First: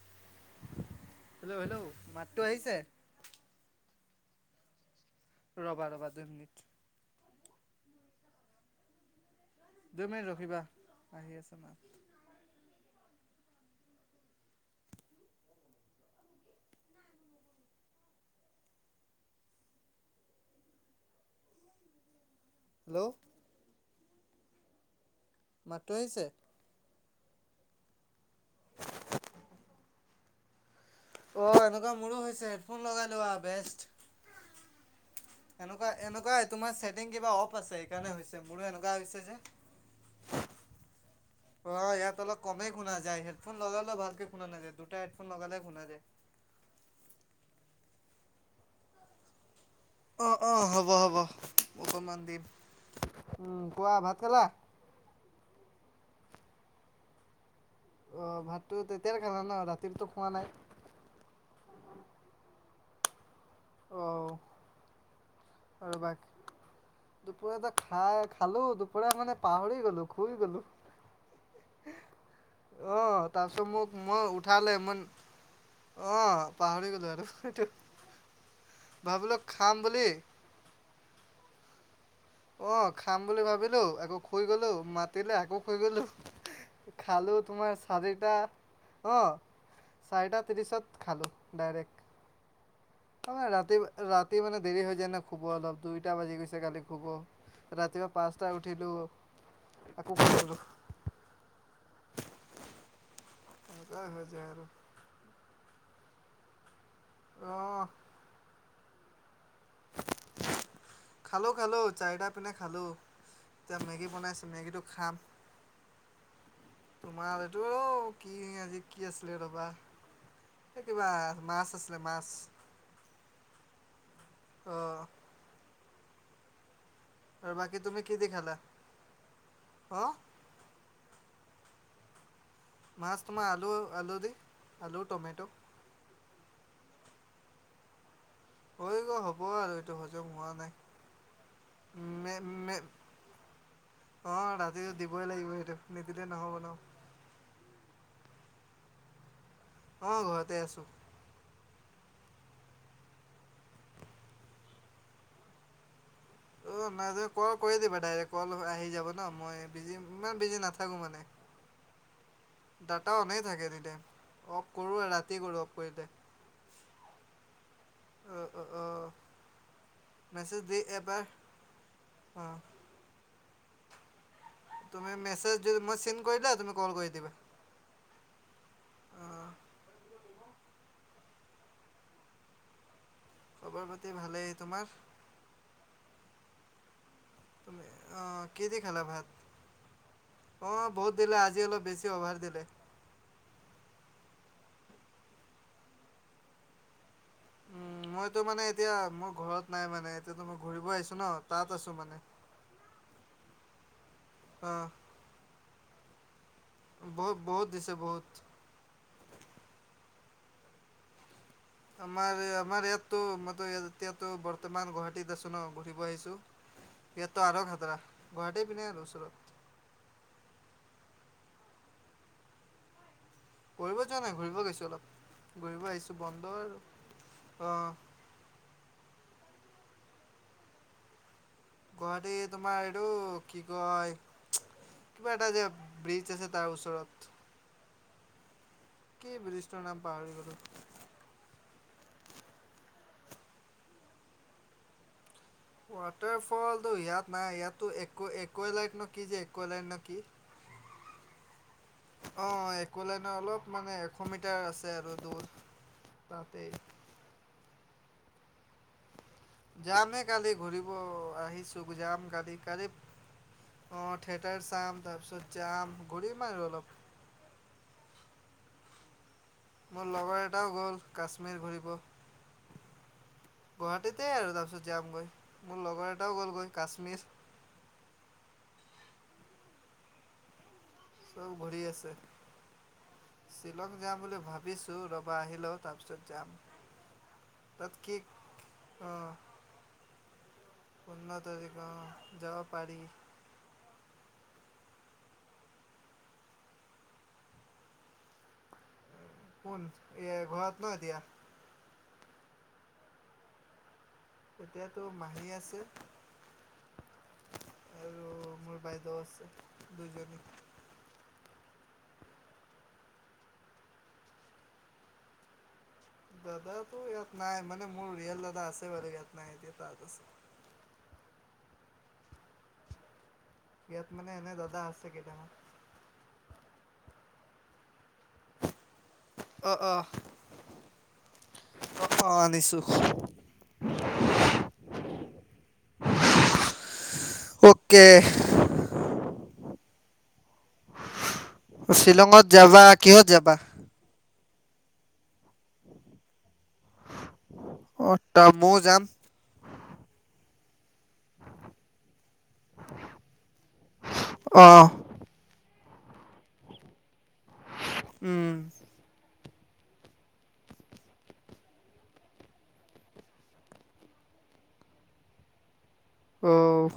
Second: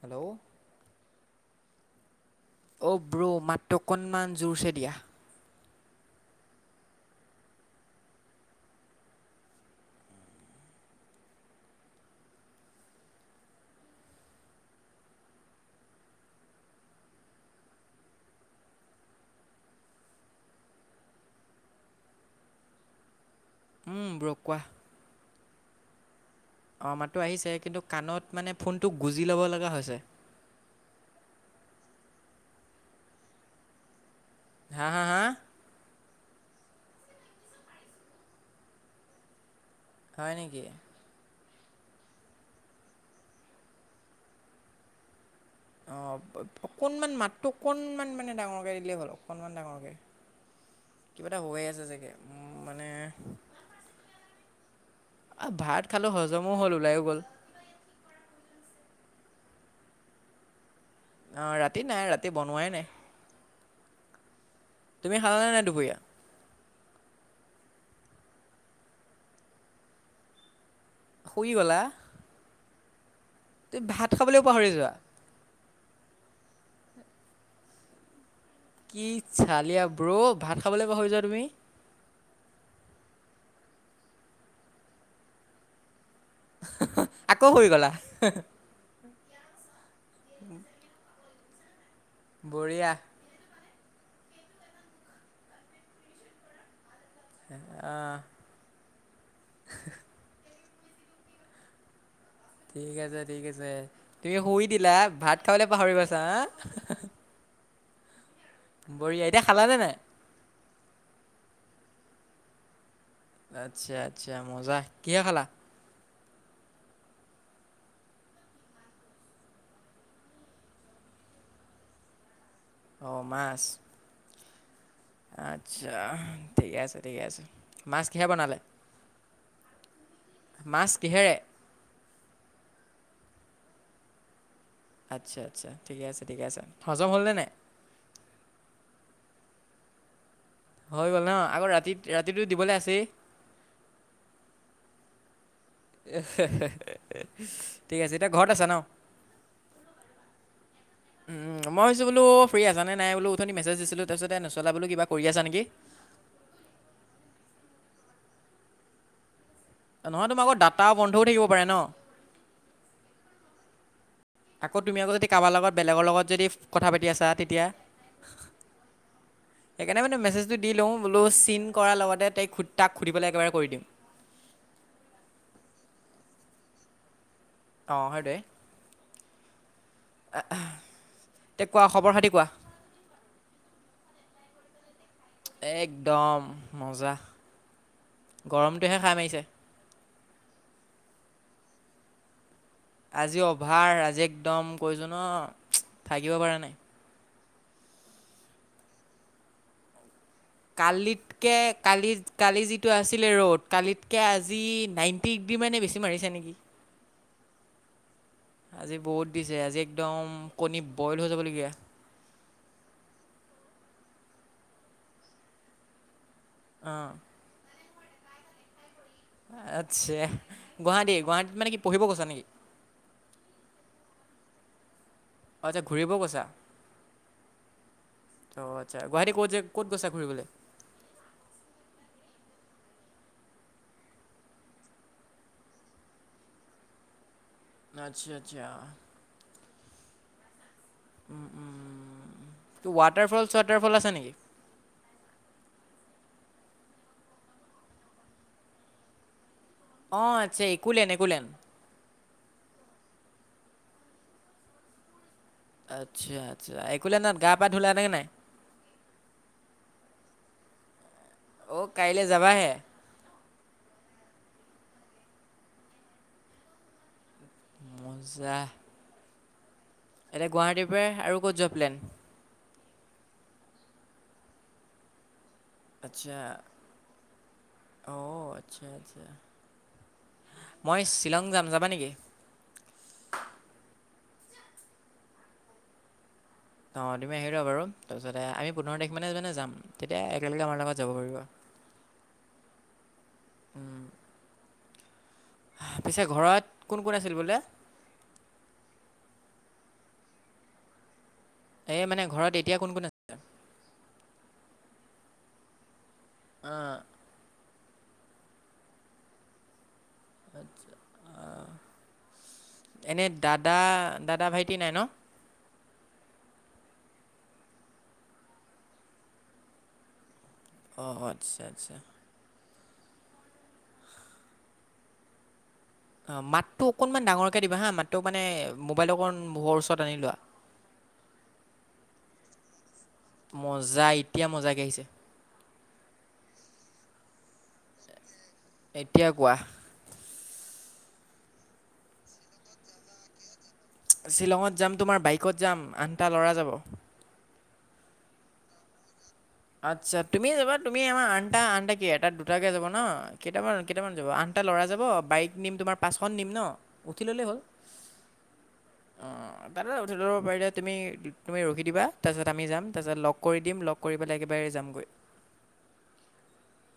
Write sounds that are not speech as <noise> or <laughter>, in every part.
Hello hello, hello, মাতটো আহিছে? Bro, মাতটো অকণমান জোৰছে দিয়া। ৰ'বা, ৰ'বা, দুই মিনিট দুই মিনিট ৰখিবা, আহি আছো। হেল্ল' উম ব্ৰ' কোৱা। মাতটো আহিছে? অ, মাতটো আহিছে, কিন্তু কাণত মানে ফোনটো গুজি ল'ব লগা হৈছে অ, এনেকুৱা মোৰো হৈছে, হেডফোন লগাই লোৱা বেষ্ট। হাঁ এনেকা এনেকাই, তোমাৰ চেটিং কিবা অফ আছে, হেইকাৰণে হৈছে, মোৰো এনেকুৱা হৈছে যে হয় নেকি? অ, ইয়াত অলপ কমেই শুনা যায়, হেডফোন লগালেও ভালকে শুনা নাযায়, দুটা হেডফোন লগালে শুনা অ, যায় অকণমান, মাতটো অকণমান মানে ডাঙৰকে দিলেই হ'ল, অকনমান ডাঙৰকে। অ অ হ'ব হ'ব কিবা এটা হৈ আছে চাগে, অকণমান দিম উম মানে উম কোৱা ভাত খালা অ, ভাত খালোঁ, হজমো হ'ল, ওলায়ো গ'ল। অ, ভাতটো তেতিয়াই খালা ন, ৰাতিতো খোৱা নাই? অ, ৰাতি নাই, ৰাতি বনোৱাই নাই। অ' তুমি খালানে <inaudible> আৰু বাক দুপৰীয়াতে খাই খালো, দুপৰীয়া মানে পাহৰি গলো, শুই গলো। শুই গলা? অ', তাৰপিছত তুমি মোক, ভাত মই খাবলৈও পাহৰি উঠালে যোৱা? মন অ, পাহৰি গলো আৰু, এইটো কি চালিয়া বুলি ব্ৰ', ভাত খাবলৈ পাহৰি যোৱা তুমি অ, খাম বুলি ভাবিলো, আকৌ শুই গলো, মাতিলে আকৌ শুই গলো খালো আকৌ শুই তোমাৰ গ'লা চাৰিটা অ চাৰিটা ত্ৰিশত খালো ডাইৰেক্ট বঢ়িয়া অ মানে ৰাতি ৰাতি মানে দেৰি হৈ যায় না শুব অলপ দুইটা বাজি গৈছে কালি শুব ৰাতিুৱা পাঁচটা উঠিলো আকৌ শুইগলো ঠিক আছে ঠিক আছে এনেকুৱাই হৈ তুমি যায় আৰু শুই দিলা ভাত খাবলৈ পাহৰি গৈছা হা। অঁ। বঢিয়া এতিয়া খালানে নাই। খালো খালো চাৰিটা পিনে খালো। আচ্ছা আচ্ছা মজা কিহে খালা। তোমাৰ এইটো কি আজি কি আছিলে ৰ'বা। হেই কিবা মাছ আছিলে মাছ। অঁ মাছ। উম। আচ্ছা। ঠিকে আছে ঠিকে আছে আৰু বাকী তুমি মাছ কি কিহে দি খালা বনালে অঁ মাছ কিহেৰে। মাছ তোমাৰ আলু আলু দি আলু আচ্ছা টমেটো আচ্ছা ঠিকে আছে ঠিকে আছে হজম হ'লনে নাই। হৈ গ'ল হ'ব আৰু এইটো হজম হোৱা নাই। হৈ গ'ল ন আকৌ ৰাতি ৰাতিটো দিবলৈ আছেই। অ ৰাতিটো দিবই লাগিব এইটো। এ হে হে ঠিক আছে এতিয়া ঘৰত আছা ন। উম ঘৰতে আছো। মই ভাবিছো বোলো ফ্ৰী আছা নে নাই বোলো উঠনি মেছেজ দিছিলো তাৰপিছতে নাচালা বোলো কিবা কৰি আছা নেকি। অ নাই যে কল কৰি দিবা ডাইৰেক্ট কল আহি যাব ন মই। বিজি নহয় ইমান তোমাৰ বিজি আকৌ ডাটাও নাথাকোঁ মানে বন্ধও থাকিব পাৰে ন। ডাটা অনে থাকে এনি টাইম। আকৌ তুমি আকৌ যদি কাবাৰ লগত বেলেগৰ লগত যদি কথা পাতি আছা তেতিয়া। অ অ অ' সেইকাৰণে মানে মেছেজটো মেছেজ দি লও বোলো এবাৰ চিন কৰাৰ লগতে অ তাইক সুধ। তাক সুধিবলৈ পেলাই একেবাৰে কৰি দিম। নহয় মেচেজ যদি মই চিন কৰিলে তুমি কল কৰি দিবা। অ সেইটোৱে। অ তে কোৱা খবৰ খাতি কোৱা। খবৰ খাতি ভালেই তোমাৰ। একদম মজা। অ কিহেদি গৰমটোহে খালা খাই ভাত। মাৰিছে অ বহুত দিলে আজি অলপ বেছি অভাৰ দিলে। আজি অভাৰ আজি একদম কৈছো ন থাকিব পাৰা নাই। উম মইতো মানে এতিয়া মোৰ ঘৰত নাই মানে। এতিয়াতো মই ঘূৰিব আহিছোঁ ন কালিতকে তাত আছোঁ কালি মানে কালি যিটো আছিলে ৰ'দ কালিতকৈ আজি অ নাইন। টিক দি মানে বেছি মাৰিছে নেকি। বহুত বহুত দিছে বহুত। আজি বহুত দিছে আজি একদম কণী বইল হৈ যাবলগীয়া। আমাৰ আমাৰ ইয়াতো মইতো এতিয়াতো বৰ্তমান গুৱাহাটীত আছো ন ঘূৰিব আহিছো। অঁ। ইয়াততো আৰু খাটৰা গুৱাহাটী পিনে আৰু ওচৰত। আচ্ছা, গুৱাহাটী, গুৱাহাটীত মানে কি পঢ়িব গৈছা নেকি। পঢ়িব যোৱা নাই ঘূৰিব গৈইছো অলপ অঁ আচ্ছা ঘূৰিব আহিছো গৈছা বন্ধ আৰু অ'। অ', আচ্ছা, গুৱাহাটী ক'ত যে ক'ত গৈছা ঘূৰিবলৈ? গুৱাহাটী তোমাৰ এইটো কি কয় কিবা এটা যে ব্ৰিজ আছে তাৰ ওচৰত। আচ্ছা, আচ্ছা। কি ব্ৰিজটো নাম পাহৰি গ'লো। উম, উম ত' ৱাটাৰ ফল ছুৱাটাৰ ফল আছে নেকি। ৱাটাৰ ফলটো ইয়াত নাই ইয়াতো একো, একো লাইট নে কি যে একোৱেলাইট ন কি অ', আচ্ছা একো লেন একো লেন। অ', একো লেন অলপ মানে এশ মিটাৰ আছে আৰু দূৰ আচ্ছা, তাতেই আচ্ছা একোলেনত গা-পা ধুলানে নাই? যামে কালি ঘূৰিব আহিছোঁ অঁ কাইলৈ যাম কালি, যাবাহে কালি অ', থিয়েটাৰ চাম তাৰপিছত যাম ঘূৰিম আৰু অলপ মজা। মোৰ লগৰ এতিয়া এটাও গুৱাহাটীৰ গ'ল পৰা আৰু ক'ত কাশ্মীৰ যোৱা ঘূৰিব প্লেন গুৱাহাটীতে আৰু তাৰপিছত যামগৈ। মোৰ লগৰ এটাও আচ্ছা গ'লগৈ কাশ্মীৰ অ', আচ্ছা, আচ্ছা। মই শ্বিলং চব যাম, ঘূৰি যাবা নেকি? আছে শ্বিলং যাম বুলি ভাবিছোঁ ৰবা আহি লও তাৰপিছত যাম। অ', তুমি আহি লোৱা বাৰু তাত কি তাৰপিছতে আমি পোন্ধৰ তাৰিখ অঁ মানে যাম তেতিয়া একেলগে আমাৰ লগত যাব পাৰিবা। অ', যাব পাৰি। উম আচ্ছা ঘৰত কোন, কোন আছিল বোলে? <unintelligible> এই মানে ঘৰত এতিয়া কোন, কোন আছে। এতিয়াতো মাহী আছে। অ'। আৰু মোৰ বাইদেউ আছে দুইজনী। এনে দাদা, দাদা ভাইটি নাই ন। দাদা টু ইয়াত নাই মানে মোৰ ৰিয়েল দাদা আছে বাৰু ইয়াত নাই এতিয়া তাত আছে। অ', আচ্ছা, আচ্ছা। ইয়াত মানে এনে দাদা আছে কেইটামান। অ', মাতটো অকণমান ডাঙৰকে দিবা হা মাতটো মানে মোবাইল অকণ মুখ অঁ ওচৰত অঁ আনি লোৱা। অঁ অঁ আনিছোঁ মজা এতিয়া মজাকে আহিছে। ওকে। এতিয়া কোৱা। শ্বিলঙত যাবা, কিহত যাবা? শ্বিলঙত যাম তোমাৰ বাইকত যাম আঠ টা ল'ৰা যাব। অ', তা ময়ও যাম। আচ্ছা তুমি যাবা তুমি আমাৰ আঠটা, আঠটা কি এটা দুটাকৈ যাব ন কেইটামান, কেইটামান যাব আঠটা অ ল'ৰা যাব বাইক নিম তোমাৰ পাঁচখন নিম ন উঠি ল'লেই হ'ল। উম। অ, অ। অঁ, তাতে উঠি ল'ব পাৰিলে তুমি, তুমি ৰখি দিবা, তাৰপাছত আমি যাম, তাৰপাছত লগ কৰি দিম, লগ কৰিব পেলাই বাহিৰে যামগৈ। উম।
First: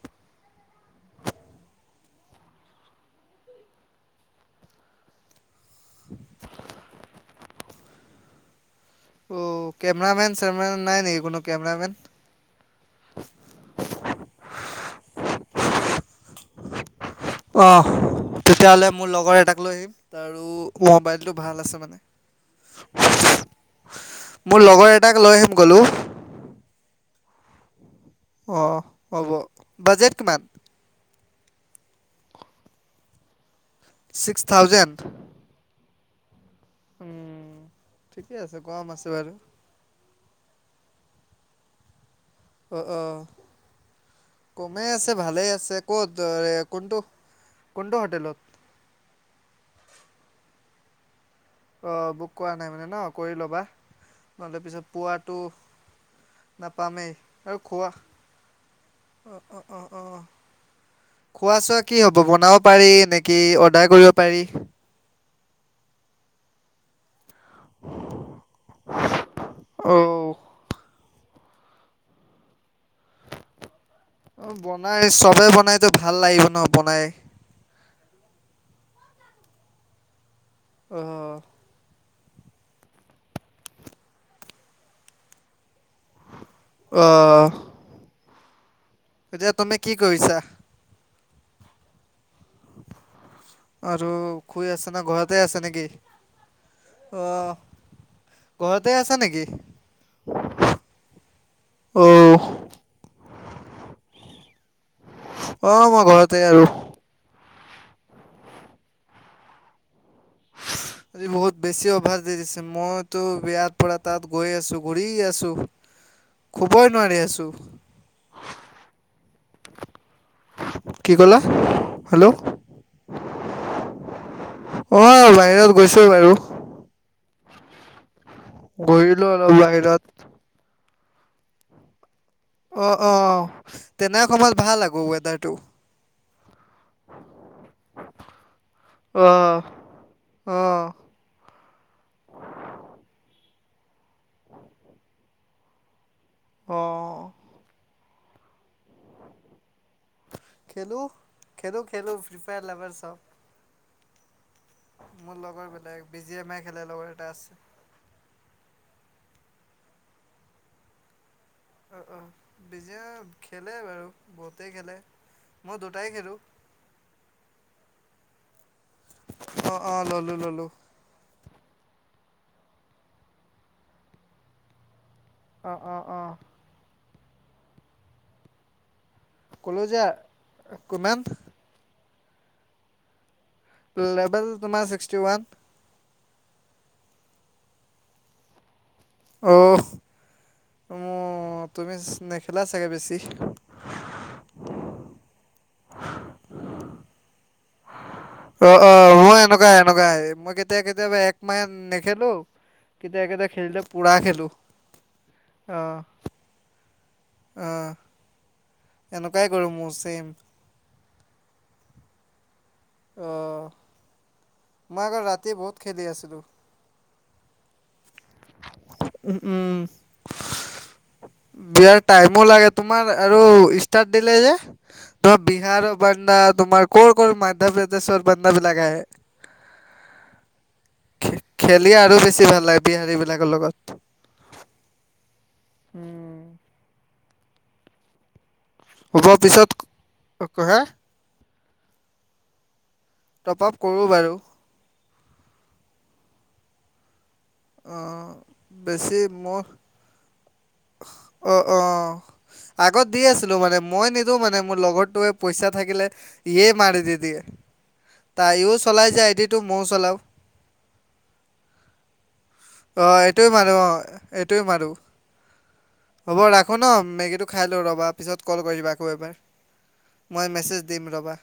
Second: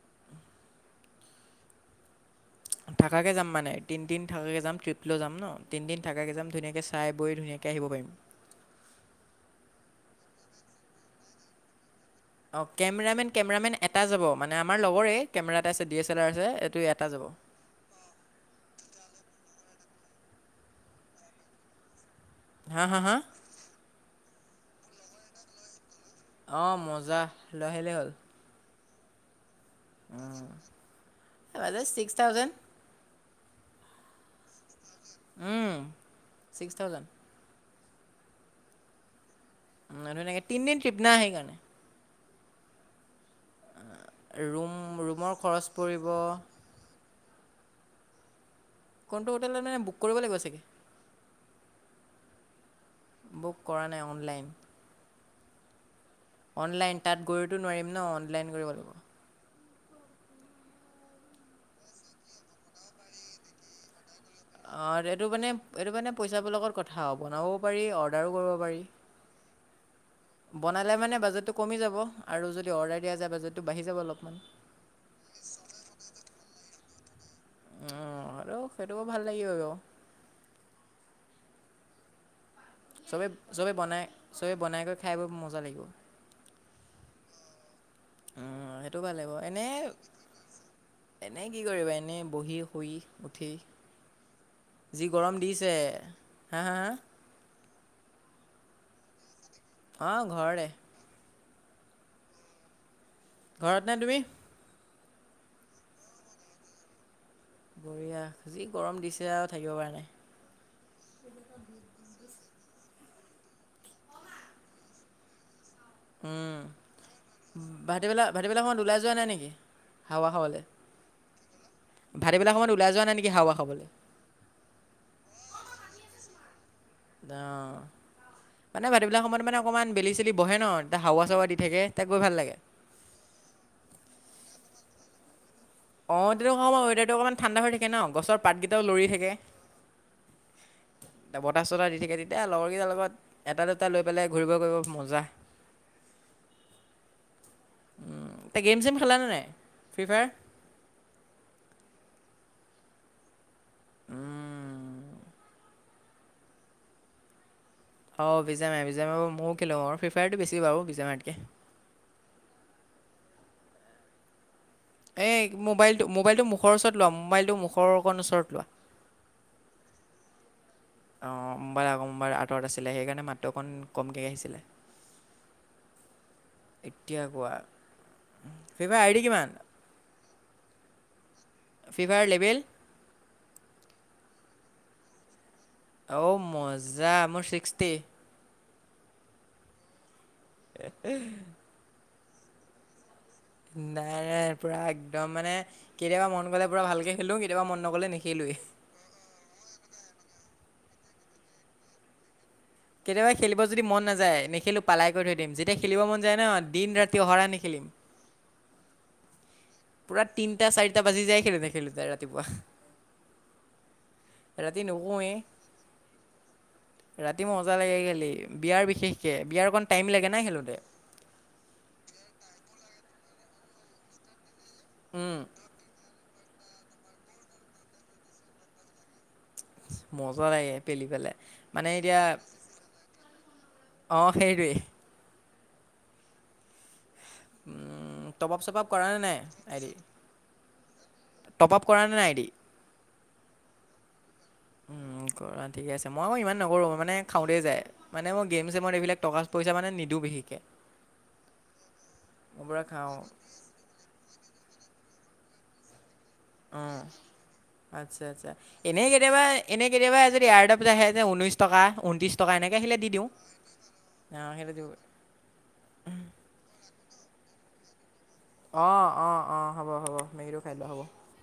<inaudible> থাকাকে যাম মানে, তিনিদিন থাকাকৈ যাম, ট্ৰিপলৈ যাম ন! তিনিদিন থাকাকে যাম, ধুনীয়াকৈ চাই বৈ, ধুনীয়াকৈ আহিব পাৰিম। অ, কেমেৰা মেন-চেমেৰা নাই নেকি! কোনো কেমেৰা মেন? অঁ, কেমেৰামেন-কেমেৰামেন এটা যাব, মানে আমাৰ লগৰে, কেমেৰা এটা আছে, ডি এছেলাৰ আছে, এইটো এটা যাব। অ, তেতিয়াহ'লে মোৰ লগৰ এটাক লৈ আহিম, আৰু মোবাইলটো ভাল আছে মানে। হা, হা, হা। মোৰ লগৰ এটাক লৈ আহিম ক'লো। অঁ, মজা লৈ আহিলেই হ'ল। অ, হ'ব। বাজেট কিমান um, average six thousand! Six thousand! Um, six thousand. ঠিকে আছে। কম আছে বাৰু। ধুনীয়াকে তিনিদিন ট্ৰিপ না, সেইকাৰণে। অ, অ, ৰুম কমেই আছে, ৰুমৰ ভালেই খৰচ আছে, পৰিব ক'ত কোনটো, কোনটো হোটেলত? কোনটো হোটেলত মানে, বুক কৰিব লাগিব চাগে! অ, বুক কৰা নাই মানে ন! কৰি বুক ল'বা, কৰা নাই অনলাইন নহ'লে পিছত পোৱাটো অনলাইন নাপামেই তাত গৈতো আৰু নোৱাৰিম খোৱা ন! অনলাইন কৰিব লাগিব। খোৱা-চোৱা কি হ'ব? বনাব পাৰি নেকি, অৰ্ডাৰ কৰিব পাৰি? অ, এইটো মানে, এইটো মানে পইচাবোৰ লগত কথা বনাবও পাৰি, অৰ্দাৰ ও কৰিব পাৰি। অ বনালে মানে বাজেট কমি যাব আৰু যদি অৰ্ডাৰ দিয়া যায়, বাজেটো বাঢ়ি যাব অলপমান। অ, বনাই, চবেই বনাইতো ভাল লাগিব ন, বনাই। উম, হ'লেও সেইটোকো ভাল লাগিব। উম। চবে-চবে বনাই, চবেই বনাই কৰি খাই মজা লাগিব। অ। অ' সেইটো ভাল লাগিব এতিয়া, এনেই তুমি কি কৰিছা? এনেই কি কৰিব, এনেই বহি শুই উঠি। আৰু শুই আছে না, যি গৰম ঘৰতে আছা দিছে নেকি? হা হা অ, ঘৰতে আছা নেকি? অঁ, ঘৰতে। অঁ। ঘৰত নে তুমি? অ, মই ঘৰতে আৰু। বঢ়িয়া, যি গৰম দিছে আৰু থাকিব পৰা নাই। আজি বহুত বেছি অভাৰ দি দিছে, মইতো ইয়াৰ পৰা তাত গৈ আছো, ঘূৰি আছো। শুবই নোৱাৰি আছো। ভাটিবেলা-ভাটিবেলাখন ওলাই যোৱা নাই নেকি? হাৱা খাবলৈ কি ক'লা হেল্ল' ভাটিবেলা সময়ত ওলাই যোৱা নাই নেকি হাৱা খাবলে। অ বাহিৰত গৈছোে বাৰু, অ মানে ভাটিবেলা ঘূৰিলো সময়ত অলপ মানে অকণমান বাহিৰত। বেলি চেলি বহে ন এ ত হাৱা চাৱা দি থাকে তাক গৈ ভাল লাগে। অ অ তেনে সময়ত ভাল আক ৱেডাৰটো। অ তেতিয়া সময়ৰ ৱেডাৰটো অকমান ঠাণ্ডা হৈ থাকে ন গছৰ পাতকেইটা লৰি থাকে। অঁ এতিয়া বতাহ চতাহ দি থাকে তেতিয়া লগৰ কেইটাৰ লগত এটা দুটা লৈ পেলাই ঘূৰিব কৰিব মজা। <inaudible> অঁ এতিয়া গেম চেম খেলানে নাই, ফ্ৰী ফায়াৰ। খেলো খেলো খেলো ফ্ৰী ফায়াৰ লভাৰ চব। উম। মোৰ লগৰ বিলাক বি জি এম আই খেলে লগৰ এটা আছে, অ বিজয়ামাই বিজাম ময়ো খেলো আৰু ফ্ৰী ফফায়াৰটো বেছি বাৰু বিজয়ামাইাতকে, অ বিজী খেলে বাৰু বহুতেই খেলে, এই মই মোবাইলটো দুটাই খেলোঁ। মোবাইলটো মুখৰ ওচৰত লোৱা মোবাইলটো মুখৰ অকণ ওচৰত লোৱা। অ অ ললো ললো। অঁ মোমবাৰ আকৌ মোমবাৰ আঁতৰত আছিলে সেইকাৰণে মাতটো অকণ কমকৈ আহিছিলে। অ অ অ এতিয়া কোৱা, ফ্ৰী ফায়াৰ আইডি কিমান? ক'লোঁ যে আ কিমান? Free fire level? লেবেল তোমাৰ ছিক্সটি ৱান। অঔ মজা মোৰ ছিক্সটি। অঁ এ অ তুমি নেখেলা চাগে বেছি। নাই নাই পুৰা একদম মানে কেতিয়াবা মন গ'লে পুৰা ভালকে খেলো কেতিয়াবা মন নগ'লে নেখেলোৱেই। অ অ মোৰ এনেকুৱা এনেকুৱাই মই কেতিয়া কেতিয়াবা একমাহ নেখেলো। কেতিয়া কেতিয়াবা কেতিয়া খেলিব খেলিলে যদি মন পুৰা নাযায় খেলো নেখেলোঁ পালাই কৰী থৈ দিম, অ যেতিয়া খেলিব মন যায় ন দিন ৰাতি অহৰা অ নেখেলিম। এনেকুৱাই কৰো মোৰ, পুৰা চেম তিনিটা চাৰিটা বাজি যায় খেলোতে খেলোতে ৰাতিপুৱা। অ ৰাতি মই আকৌ নুশোৱেই ৰাতি বহুত খেলি আছিলো ৰাতি মজা লাগে খেলি। বিয়াৰ বিশেষকে উম বিয়াৰ উম অকণ টাইম লাগে নাই খেলোঁতে। বিয়াৰ টাইমো লাগে তোমাৰ আৰু ষ্টাৰ্ট দিলে যে। তোমাৰ বিহাৰৰ বান্দা তোমাৰ ক'ৰ ক'ৰ মধ্য প্ৰদেশৰ বান্দা বিলাক আহে। মজা লাগে পেলি খে পেলাই মানে খেলি আৰু বেছি ভাল লাগে বিহাৰী বিলাকৰ লগত। অ সেইটোৱেই। উম উম টপাপ চপাপ কৰা নে নাই আই দি? ককহে, টপ আপ কৰা নে নাই আই দি? টপ আপ কৰোঁ বাৰু। উম, কৰা ঠিকে আছে, মই আকৌ ইমান নকৰোঁ, মই মানে খাওঁতেই যায়, অ মানে মই গেম-চেমত বেছি এইবিলাক মোৰ টকা-পইচা মানে নিদিওঁ বিশেষকৈ। অ' অ', মই পূৰা আগত খাওঁ দি আছিলোঁ মানে, মই নি তো, মানে মোৰ লগৰটোৱে পইচা থাকিলে ইয়ে মাৰি উম, দি দিয়ে। আচ্ছা আচ্ছা, তাইও চলাই এনেই যে আইডিটো ময়ো কেতিয়াবা-এনেই চলাও কেতিয়াবা আজ <unintelligible> আহে যে ঊনৈশ টকা, উন্ত্ৰিশ অ', এইটোৱেই মাৰো, অ' অঁ এইটোৱেই সেইটো দিব। মাৰো। হ'ব ৰাখোঁ ন, মেগীটো খাই লওঁ ৰ'বা পিছত কল কৰিবা অঁ আকৌ অঁ এবাৰ, অঁ হ'ব হ'ব মই মেগীটো খাই লোৱা মেছেজ হ'ব দিম ৰ'বা।